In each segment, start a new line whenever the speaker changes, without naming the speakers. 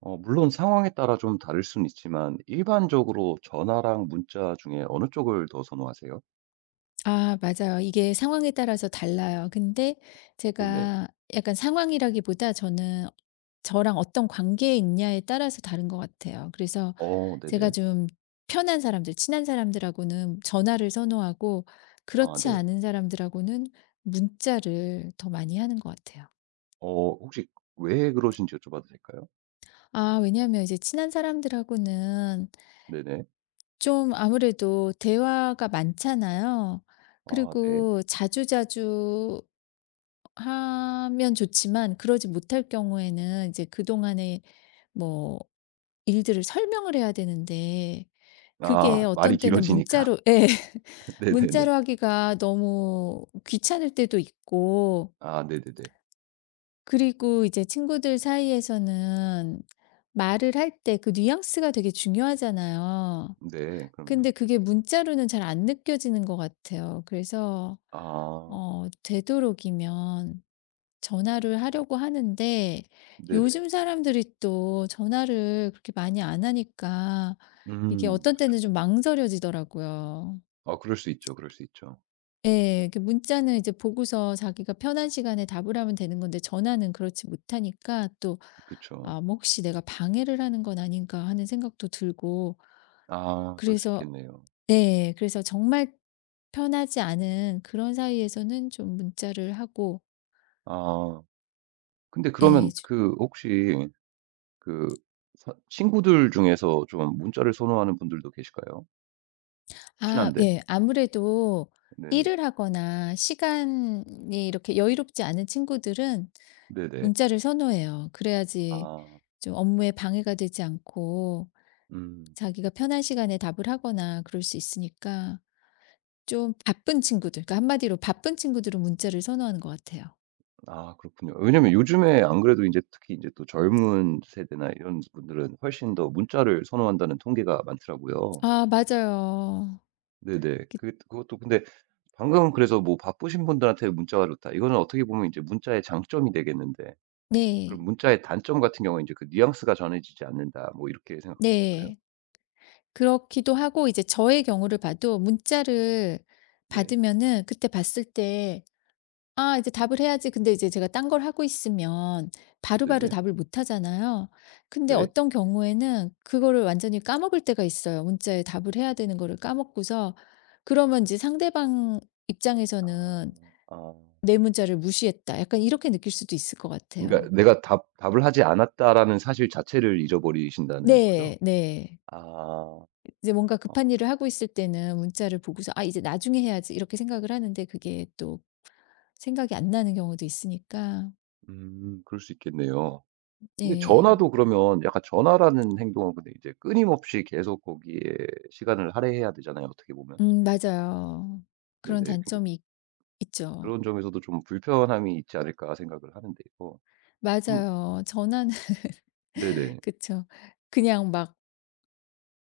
어 물론 상황에 따라 좀 다를 수는 있지만 일반적으로 전화랑 문자 중에 어느 쪽을 더 선호하세요?
아 맞아요. 이게 상황에 따라서 달라요. 근데
네네.
제가 약간 상황이라기보다 저는 저랑 어떤 관계에 있냐에 따라서 다른 것 같아요. 그래서
어
제가
네네.
좀 편한 사람들, 친한 사람들하고는 전화를 선호하고
아
그렇지
네.
않은 사람들하고는 문자를 더 많이 하는 것 같아요.
어 혹시 왜 그러신지 여쭤봐도 될까요?
아 왜냐하면 이제 친한 사람들하고는
네네.
좀 아무래도 대화가 많잖아요.
아 네.
그리고 자주자주 하면 좋지만 그러지 못할 경우에는 이제 그동안의 뭐 일들을 설명을 해야 되는데 그게
아 말이
어떤 때는
길어지니까.
문자로 예.
네네네.
문자로 하기가 너무 귀찮을 때도 있고,
아 네네네.
그리고 이제 친구들 사이에서는 말을 할 때 그 뉘앙스가 되게 중요하잖아요.
네 그럼요.
근데 그게 문자로는 잘 안 느껴지는 것 같아요. 그래서
아
어 되도록이면 전화를 하려고 하는데,
네네.
요즘 사람들이 또 전화를 그렇게 많이 안 하니까 이게
음
어떤 때는 좀
그
망설여지더라고요.
아 그럴 수 있죠, 그럴 수 있죠.
예. 그 문자는 이제 보고서 자기가 편한 시간에 답을 하면 되는 건데, 전화는 그렇지 못하니까 또
그쵸.
'아 뭐 혹시 내가 방해를 하는 건 아닌가.' 하는 생각도 들고
아 그럴 수
그래서.
있겠네요.
네. 그래서 정말 편하지 않은 그런 사이에서는 좀 문자를 하고.
아 근데
예.
그러면 그 혹시 그 사 친구들 중에서 좀 문자를 선호하는 분들도 계실까요?
아
친한데.
예. 아무래도
네네.
일을 하거나 시간이 이렇게 여유롭지 않은 친구들은
네네.
문자를 선호해요. 그래야지
아.
좀 업무에 방해가 되지 않고,
음.
자기가 편한 시간에 답을 하거나 그럴 수 있으니까. 좀 바쁜 친구들, 그러니까 한마디로 바쁜 친구들은 문자를 선호하는 것 같아요.
아 그렇군요. 왜냐면 요즘에 안 그래도 이제 특히 이제 또 젊은 세대나 이런 분들은 훨씬 더 문자를 선호한다는 통계가 많더라고요.
아 맞아요.
네네.
그
그것도 근데 방금 그래서 뭐 "바쁘신 분들한테 문자가 좋다." 이거는 어떻게 보면 이제 문자의 장점이 되겠는데
네.
그럼 문자의 단점 같은 경우는 이제 그 뉘앙스가 전해지지 않는다 뭐 이렇게 생각하면 될까요?
네. 그렇기도 하고, 이제 저의 경우를 봐도 문자를
네.
받으면은 그때 봤을 때 아 이제 답을 해야지. 근데 이제 제가 딴 걸 하고 있으면 바로바로
네네.
답을 못 하잖아요. 근데
네.
어떤 경우에는 그거를 완전히 까먹을 때가 있어요. 문자에 답을 해야 되는 거를 까먹고서 그러면 이제 상대방
아.
입장에서는
아.
'내 문자를 무시했다.' 약간 이렇게 느낄 수도 있을 것
그러니까
같아요.
'내가 답 답을 하지 않았다.'라는 사실 자체를 잊어버리신다는 거죠?
네. 네.
아.
이제 뭔가 급한
어
일을 하고 있을 때는 문자를 보고서 '아 이제 나중에 해야지.' 이렇게 생각을 하는데, 그게 또 생각이 안 나는 경우도 있으니까.
그럴 수 있겠네요. 근데
네.
전화도 그러면 약간 전화라는 행동은 근데 이제 끊임없이 계속 거기에 시간을 할애해야 되잖아요, 어떻게 보면.
맞아요. 그런
네네. 그러
단점이 있 있죠.
그런 점에서도 좀 불편함이 있지 않을까 생각을 하는데요. 그럼
맞아요. 전화는
네네.
그쵸. 그냥 막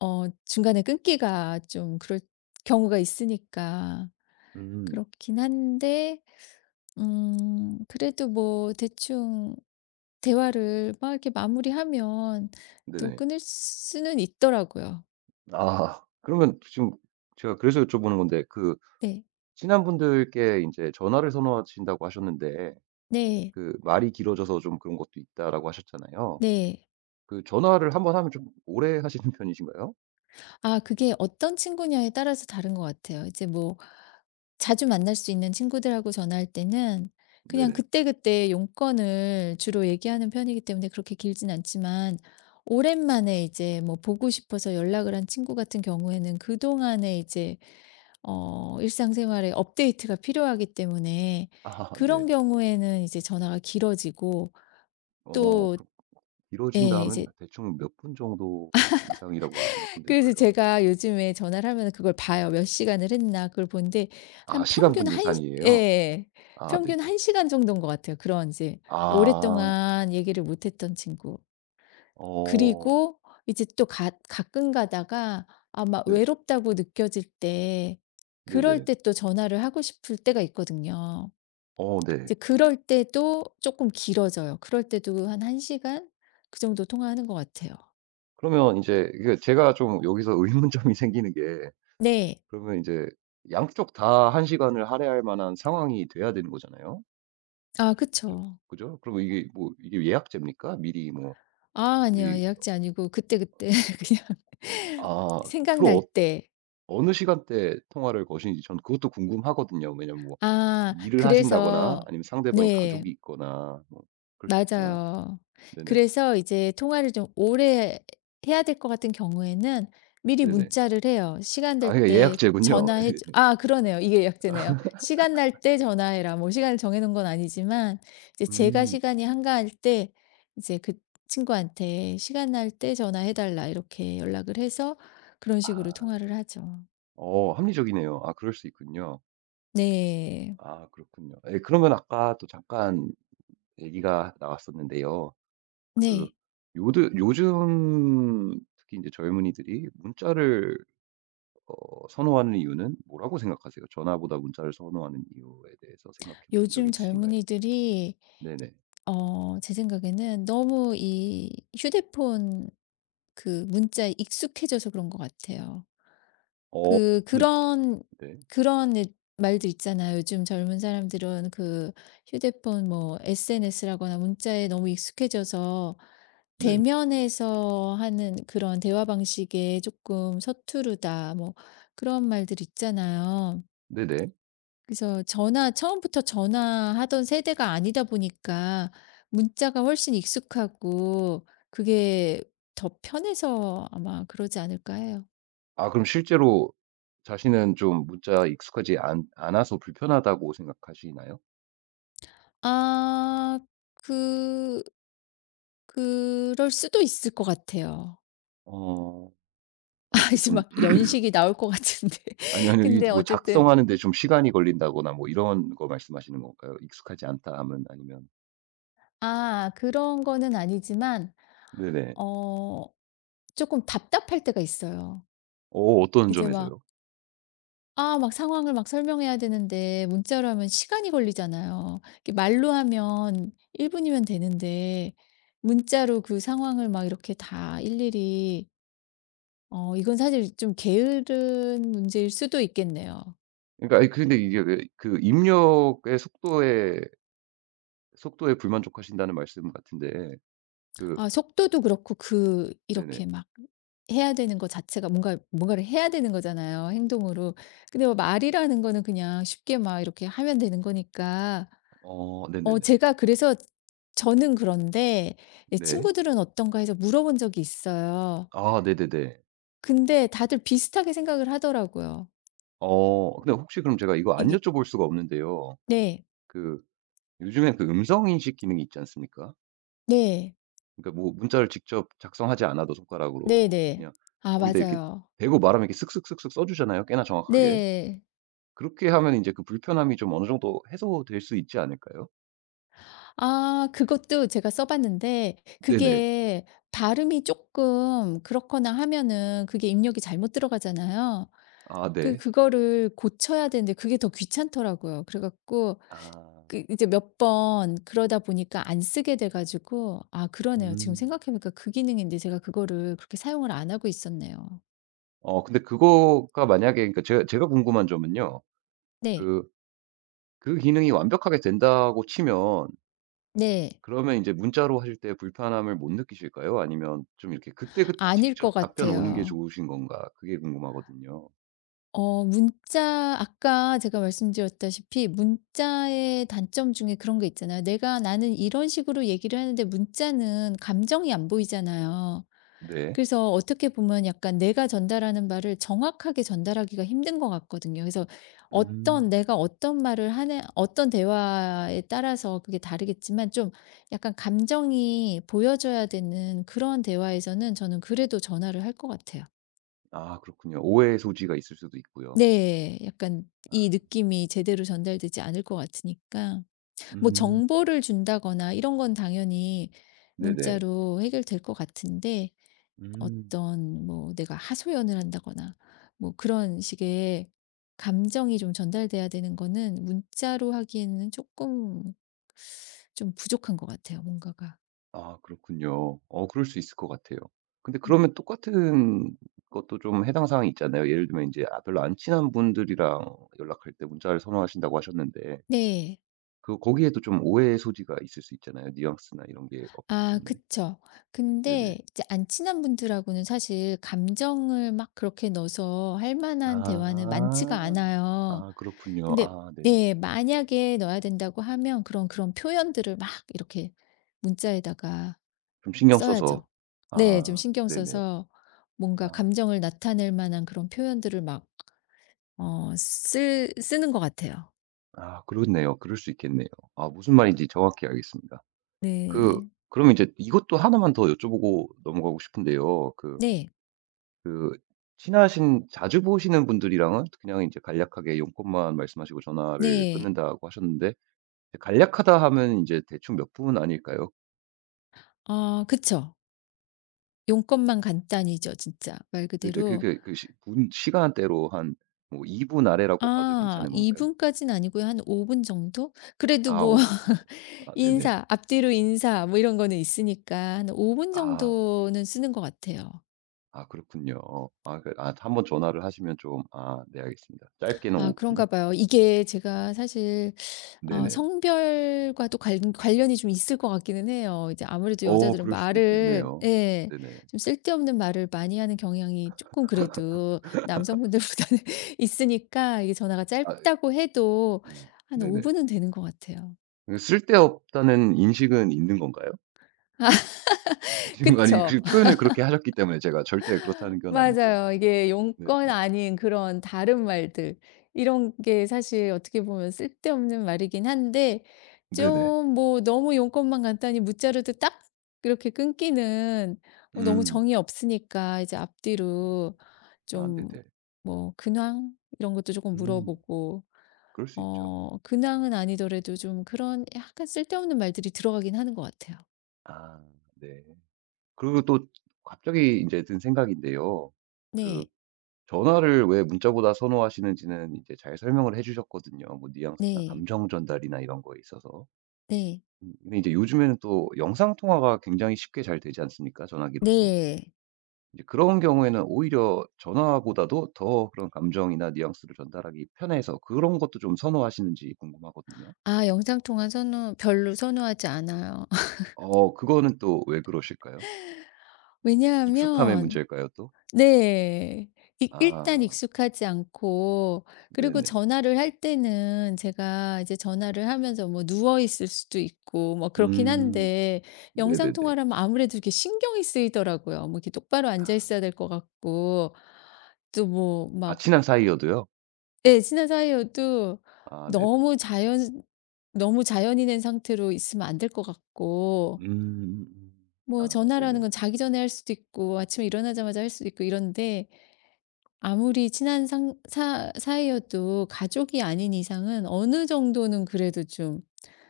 어 중간에 끊기가 좀 그럴 경우가 있으니까,
음.
그렇긴 한데 그래도 뭐 대충 대화를 막 이렇게 마무리하면 또
네네.
끊을 수는 있더라고요.
아. 그러면 지금 제가 그래서 여쭤보는 건데 그
네.
친한 분들께 인제 전화를 선호하신다고 하셨는데
네.
그 말이 길어져서 좀 그런 것도 있다라고 하셨잖아요.
네.
그 전화를 한번 하면 좀 오래 하시는 편이신가요?
아 그게 어떤 친구냐에 따라서 다른 것 같아요. 이제 뭐 자주 만날 수 있는 친구들하고 전화할 때는 그냥
네네.
그때그때 용건을 주로 얘기하는 편이기 때문에 그렇게 길진 않지만, 오랜만에 이제 뭐 보고 싶어서 연락을 한 친구 같은 경우에는 그동안에 이제 어 일상생활에 업데이트가 필요하기 때문에
아 네.
그런 경우에는 이제 전화가 길어지고
어
또.
그 길어진다
예.
하면
이제.
대충 몇 분 정도 이상이라고 생각하면
그래서
될까요?
제가 요즘에 전화를 하면 그걸 봐요. 몇 시간을 했나 그걸 보는데
아
한
시간
평균
분
한시 예. 예,
단위예요?
예.
아 네네.
평균 한 시간 정도인 것 같아요. 그런 이제
아.
오랫동안 얘기를 못 했던 친구.
어
그리고 이제 또 가 가끔 가다가 아마
네.
외롭다고 느껴질 때 그럴
네네.
때 또 전화를 하고 싶을 때가 있거든요.
어 네.
이제 그럴 때도 쪼끔 길어져요. 그럴 때도 한 한 시간 그 정도 통화하는 것 같아요.
그러면 이제 이게 제가 좀 여기서 의문점이 생기는 게
네.
그러면 이제 양쪽 다 한 시간을 할애할 만한 상황이 돼야 되는 거잖아요.
아
그죠?
그쵸.
그죠? 그리고 이게 뭐 이게 예약제입니까? 미리 뭐
아 아니요.
우리
예약제 아니고 그때그때 그냥
아 주로
생각날
어
때.
어느 시간대 통화를 거시는지 전 그것도 궁금하거든요. 왜냐면 뭐
아
일을
그래서
하신다거나 아니면 상대방이
네.
가족이 있거나 뭐 그럴 수 있잖아요.
맞아요.
네네.
그래서 이제 통화를 좀 오래 해야 될 것 같은 경우에는 미리
네네.
문자를 해요. "시간
아
될
그러니까
때
예약제군요.
전화해
예.
줘." 아 그러네요. 이게 약제네요. "시간 날 때 전화해라." 뭐 시간을 정해 놓은 건 아니지만 이제 제가
음.
시간이 한가할 때 이제 그 친구한테 "시간 날 때 전화해 달라." 이렇게 연락을 해서 그런 식으로
아.
통화를 하죠.
어 합리적이네요. 아 그럴 수 있군요.
네.
아 그렇군요. 예 그러면 아까 또 잠깐 얘기가 나왔었는데요. 그
네.
요드 요즘 특히 이제 젊은이들이 문자를 어 선호하는 이유는 뭐라고 생각하세요? 전화보다 문자를 선호하는 이유에 대해서 생각해 보신 적이
요즘
있으신가요?
젊은이들이
네네.
어 제 생각에는 너무 이 휴대폰 그 문자에 익숙해져서 그런 것 같아요.
어
그
문
그런
네.
그런 예 말들 있잖아요. 요즘 젊은 사람들은 그 휴대폰 뭐 SNS라거나 문자에 너무 익숙해져서
네.
대면에서 하는 그런 대화 방식에 조금 서투르다 뭐 그런 말들 있잖아요.
네네.
그래서 전화, 처음부터 전화하던 세대가 아니다 보니까 문자가 훨씬 익숙하고 그게 더 편해서 아마 그러지 않을까 해요.
아 그럼 실제로 자신은 좀 문자에 익숙하지 않 않아서 불편하다고 생각하시나요?
아 그 그럴 수도 있을 것 같아요.
어
아
뭐 이렇게
이제
좀
막 연식이 나올 것 같은데.
아니 아니요. 이
근데
뭐
어쨌든
작성하는 데 좀 시간이 걸린다거나 뭐 이런 거 말씀하시는 건가요? 익숙하지 않다 하면 아니면.
아 그런 거는 아니지만
네네.
어 조금 답답할 때가 있어요.
어 어떤
이제 막
점에서요?
아 막 상황을 막 설명해야 되는데 문자로 하면 시간이 걸리잖아요. 이렇게 말로 하면 1분 분이면 되는데 문자로 그 상황을 막 이렇게 다 일일이. 어 이건 사실 좀 게으른 문제일 수도 있겠네요.
그러니까 아이 근데 이게 왜 그 입력의 속도에 불만족하신다는 말씀 같은데 그
아 속도도 그렇고 그
네네.
이렇게 막 해야 되는 거 자체가 뭔가 뭔가를 해야 되는 거잖아요, 행동으로. 근데 뭐 말이라는 거는 그냥 쉽게 막 이렇게 하면 되는 거니까.
어
어
네네네.
제가 그래서 저는 그런데 예
네.
친구들은 어떤가 해서 물어본 적이 있어요.
아 네네네.
근데 다들 비슷하게 생각을 하더라고요.
어 근데 혹시 그럼 제가 이거 안
이게
여쭤볼 수가 없는데요.
네.
그 요즘에 그 음성 인식 기능이 있지 않습니까?
네.
그러니까 뭐 문자를 직접 작성하지 않아도 손가락으로
네네.
그냥
아
거기다 이렇게
맞아요.
대고 말하면 이렇게 쓱쓱쓱쓱 써 주잖아요, 꽤나 정확하게.
네.
그렇게 하면 이제 그 불편함이 좀 어느 정도 해소될 수 있지 않을까요?
아 그것도 제가 써 봤는데
네네.
그게 발음이 조금 그렇거나 하면은 그게 입력이 잘못 들어가잖아요.
아
그
네.
그거를 고쳐야 되는데 그게 더 귀찮더라고요. 그래 갖고
아.
그 이제 몇 번 그러다 보니까 안 쓰게 돼 가지고. 아 그러네요. 지금
음.
생각해 보니까 그 기능인데 제가 그거를 그렇게 사용을 안 하고 있었네요.
어 근데 그거가 만약에 그러니까 제가 궁금한 점은요.
네.
그 그 기능이 완벽하게 된다고 치면
네.
그러면 이제 문자로 하실 때 불편함을 못 느끼실까요? 아니면 좀 이렇게 그때그때
아닐 것
직접 답변 오는 게
같아요.
좋으신 건가 그게 궁금하거든요.
어 문자, 아까 제가 말씀드렸다시피 문자의 단점 중에 그런 게 있잖아요. 내가 나는 이런 식으로 얘기를 하는데 문자는 감정이 안 보이잖아요.
네.
그래서 어떻게 보면 약간 내가 전달하는 말을 정확하게 전달하기가 힘든 것 같거든요. 그래서 어떤
음.
내가 어떤 말을 하는 어떤 대화에 따라서 그게 다르겠지만 좀 약간 감정이 보여져야 되는 그런 대화에서는 저는 그래도 전화를 할 것 같아요.
아 그렇군요. 오해의 소지가 있을 수도 있고요.
네. 약간 이
아
느낌이 제대로 전달되지 않을 것 같으니까. 뭐
음
정보를 준다거나 이런 건 당연히
네네.
문자로 해결될 것 같은데,
음.
어떤 뭐 내가 하소연을 한다거나 뭐 그런 식의 감정이 좀 전달돼야 되는 거는 문자로 하기에는 조금 좀 부족한 것 같아요, 뭔가가.
아 그렇군요. 어 그럴 수 있을 것 같아요. 근데
음.
그러면 똑같은 것도 좀 해당 사항이 있잖아요. 예를 들면 이제 아 별로 안 친한 분들이랑 연락할 때 문자를 선호하신다고 하셨는데
네.
그 거기에도 좀 오해의 소지가 있을 수 있잖아요. 뉘앙스나 이런 게 없기
아
때문에.
그쵸.
네네.
근데 이제 안 친한 분들하고는 사실 감정을 막 그렇게 넣어서 할 만한 대화는 많지가
아.
않아요.
아 그렇군요.
근데
아 네네.
네 만약에 넣어야 된다고 하면 그런, 그런 표현들을 막 이렇게 문자에다가
좀 신경 써서.
써야죠. 네. 좀
아
신경
네네.
써서 뭔가
아.
감정을 나타낼 만한 그런 표현들을 막 어 쓰 쓰는 것 같아요.
아 그렇네요. 그럴 수 있겠네요. 아 무슨 말인지 정확히 알겠습니다. 그
네.
그러면 이제 이것도 하나만 더 여쭤보고 넘어가고 싶은데요.
네.
그 친하신 자주 보시는 분들이랑은 그냥 인제 간략하게 용건만 말씀하시고 전화를
네.
끊는다고 하셨는데 간략하다 하면 인제 대충 몇 분 아닐까요?
아 그쵸. 용건만 간단히죠, 진짜 말
네네.
그대로.
그게 그 시 분 시간대로 한 뭐 2분 분 아래라고 봐도
아
괜찮은
2분
건가요?
분까지는 아니고요. 한 5분 정도?
아
그래도
5
뭐
분 정도요. 아 네네.
인사, 앞뒤로 인사 뭐 이런 거는 있으니까 한 5분 분
아.
정도는 쓰는 것 같아요.
아 그렇군요. 아 그 아 한 번 전화를 하시면 좀 아 네 알겠습니다. 짧게는
아
5 분.
그런가 봐요. 이게 제가 사실 어
네네.
성별과도 관 관련이 좀 있을 것 같기는 해요. 이제 아무래도
어
여자들은
그럴 수도
말을
있겠네요.
예.
네네.
좀 쓸데없는 말을 많이 하는 경향이 조금 그래도 남성분들보다는 있으니까 이게 전화가
아
짧다고 해도 한 5분
네네.
분은 되는 것 같아요.
그 쓸데없다는 인식은 있는 건가요? 지금 아니
그쵸?
그 표현을 그렇게 하셨기 때문에 제가 절대 그렇다는 건 아니고요.
맞아요.
네.
이게
네네.
용건 아닌 그런 다른 말들 이런 게 사실 어떻게 보면 쓸데없는 말이긴 한데
네네.
좀 뭐 너무 용건만 간단히 무자르도 딱 이렇게 끊기는 뭐 너무
음.
정이 없으니까 이제
음.
앞뒤로
아
좀
네네.
뭐 근황 이런 것도 조금
음.
물어보고.
그럴 수 있죠.
어 근황은 아니더라도 좀 그런 약간 쓸데없는 말들이 들어가긴 하는 것 같아요.
아 네. 그리고 또 갑자기 이제 든 생각인데요. 그
네.
전화를 왜 문자보다 선호하시는지는 이제 잘 설명을 해 주셨거든요. 뭐 뉘앙스나
네.
감정 전달이나 이런 거에 있어서.
네.
근데 이제 요즘에는 또 영상 통화가 굉장히 쉽게 잘 되지 않습니까 전화기로도?
네.
이제 그런 경우에는 오히려 전화보다도 더 그런 감정이나 뉘앙스를 전달하기 편해서 그런 것도 좀 선호하시는지 궁금하거든요.
아 영상 통화 선호, 별로 선호하지 않아요.
어 그거는 또 왜 그러실까요? 익숙함의
왜냐하면
문제일까요 또?
네. 이 일단
아
익숙하지 않고, 그리고
네네.
전화를 할 때는 제가 이제 전화를 하면서 뭐 누워 있을 수도 있고 뭐 그렇긴
음.
한데 영상
네네네.
통화를 하면 아무래도 이렇게 신경이 쓰이더라고요. 뭐 이렇게 똑바로 앉아
아.
있어야 될 것 같고 또 뭐
아
막
친한 사이여도요?
예 친한 사이여도
아 네.
너무 자연 너무 자연인의 상태로 있으면 안 될 것 같고.
음음음.
뭐
아
전화라는
네네.
건 자기 전에 할 수도 있고 아침에 일어나자마자 할 수도 있고 이런데 아무리 친한 상사 사이여도 가족이 아닌 이상은 어느 정도는 그래도 좀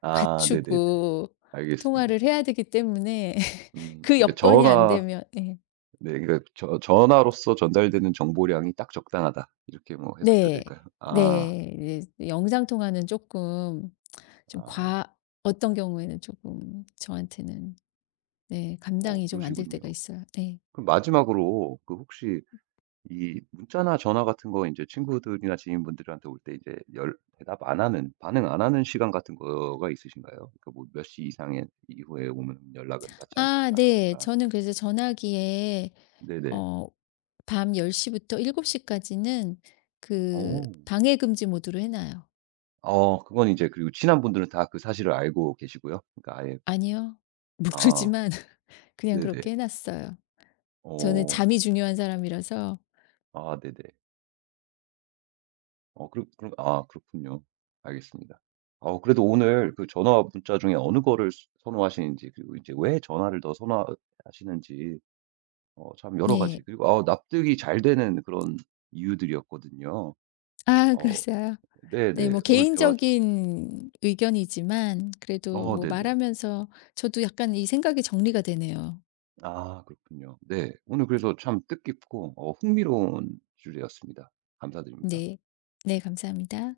아 네네네.
갖추고
알겠습니다.
통화를 해야 되기 때문에.
음.
그
그러니까
여건이 안
전화
되면 예.
네 그러니까 저 '전화로서 전달되는 정보량이 딱 적당하다.' 이렇게 뭐 해석해도
네.
될까요? 아.
네. 네. 영상 통화는 조금 좀
아.
과 어떤 경우에는 조금 저한테는 네
어
감당이 좀 안 될
그러시군요.
때가 있어요. 네.
그럼 마지막으로 그 혹시 이 문자나 전화 같은 거 이제 친구들이나 지인분들한테 올 때 이제 열 대답 안 하는 반응 안 하는 시간 같은 거가 있으신가요? 그러니까 뭐 몇 시 이상에 이후에 오면 연락은 받지
아 네.
않겠다든가.
저는 그래서 전화기에
네네.
어 밤 10부터 7시 까지는 그
어.
방해 금지 모드로 해 놔요.
어 그건 이제 그리고 친한 분들은 다 그 사실을 알고 계시고요? 그러니까 아예
아니요.
아
모르지만 그냥
네네.
그렇게 해 놨어요. 저는
어.
잠이 중요한 사람이라서.
아 네네. 어 그럼 아 그렇군요. 알겠습니다. 어 그래도 오늘 그 전화와 문자 중에 어느 거를 선호하시는지 그리고 이제 왜 전화를 더 선호하시는지 어 참 여러 가지
네.
그리고 아, 납득이 잘 되는 그런 이유들이었거든요.
아
어
그러세요? 네
네네.
뭐
오늘 대화 좀-
개인적인 의견이지만 그래도
어
뭐
네네.
말하면서 저도 약간 이 생각이 정리가 되네요.
아 그렇군요. 네. 오늘 그래서 참 뜻깊고 어 흥미로운 주제였습니다. 감사드립니다.
네. 네 감사합니다.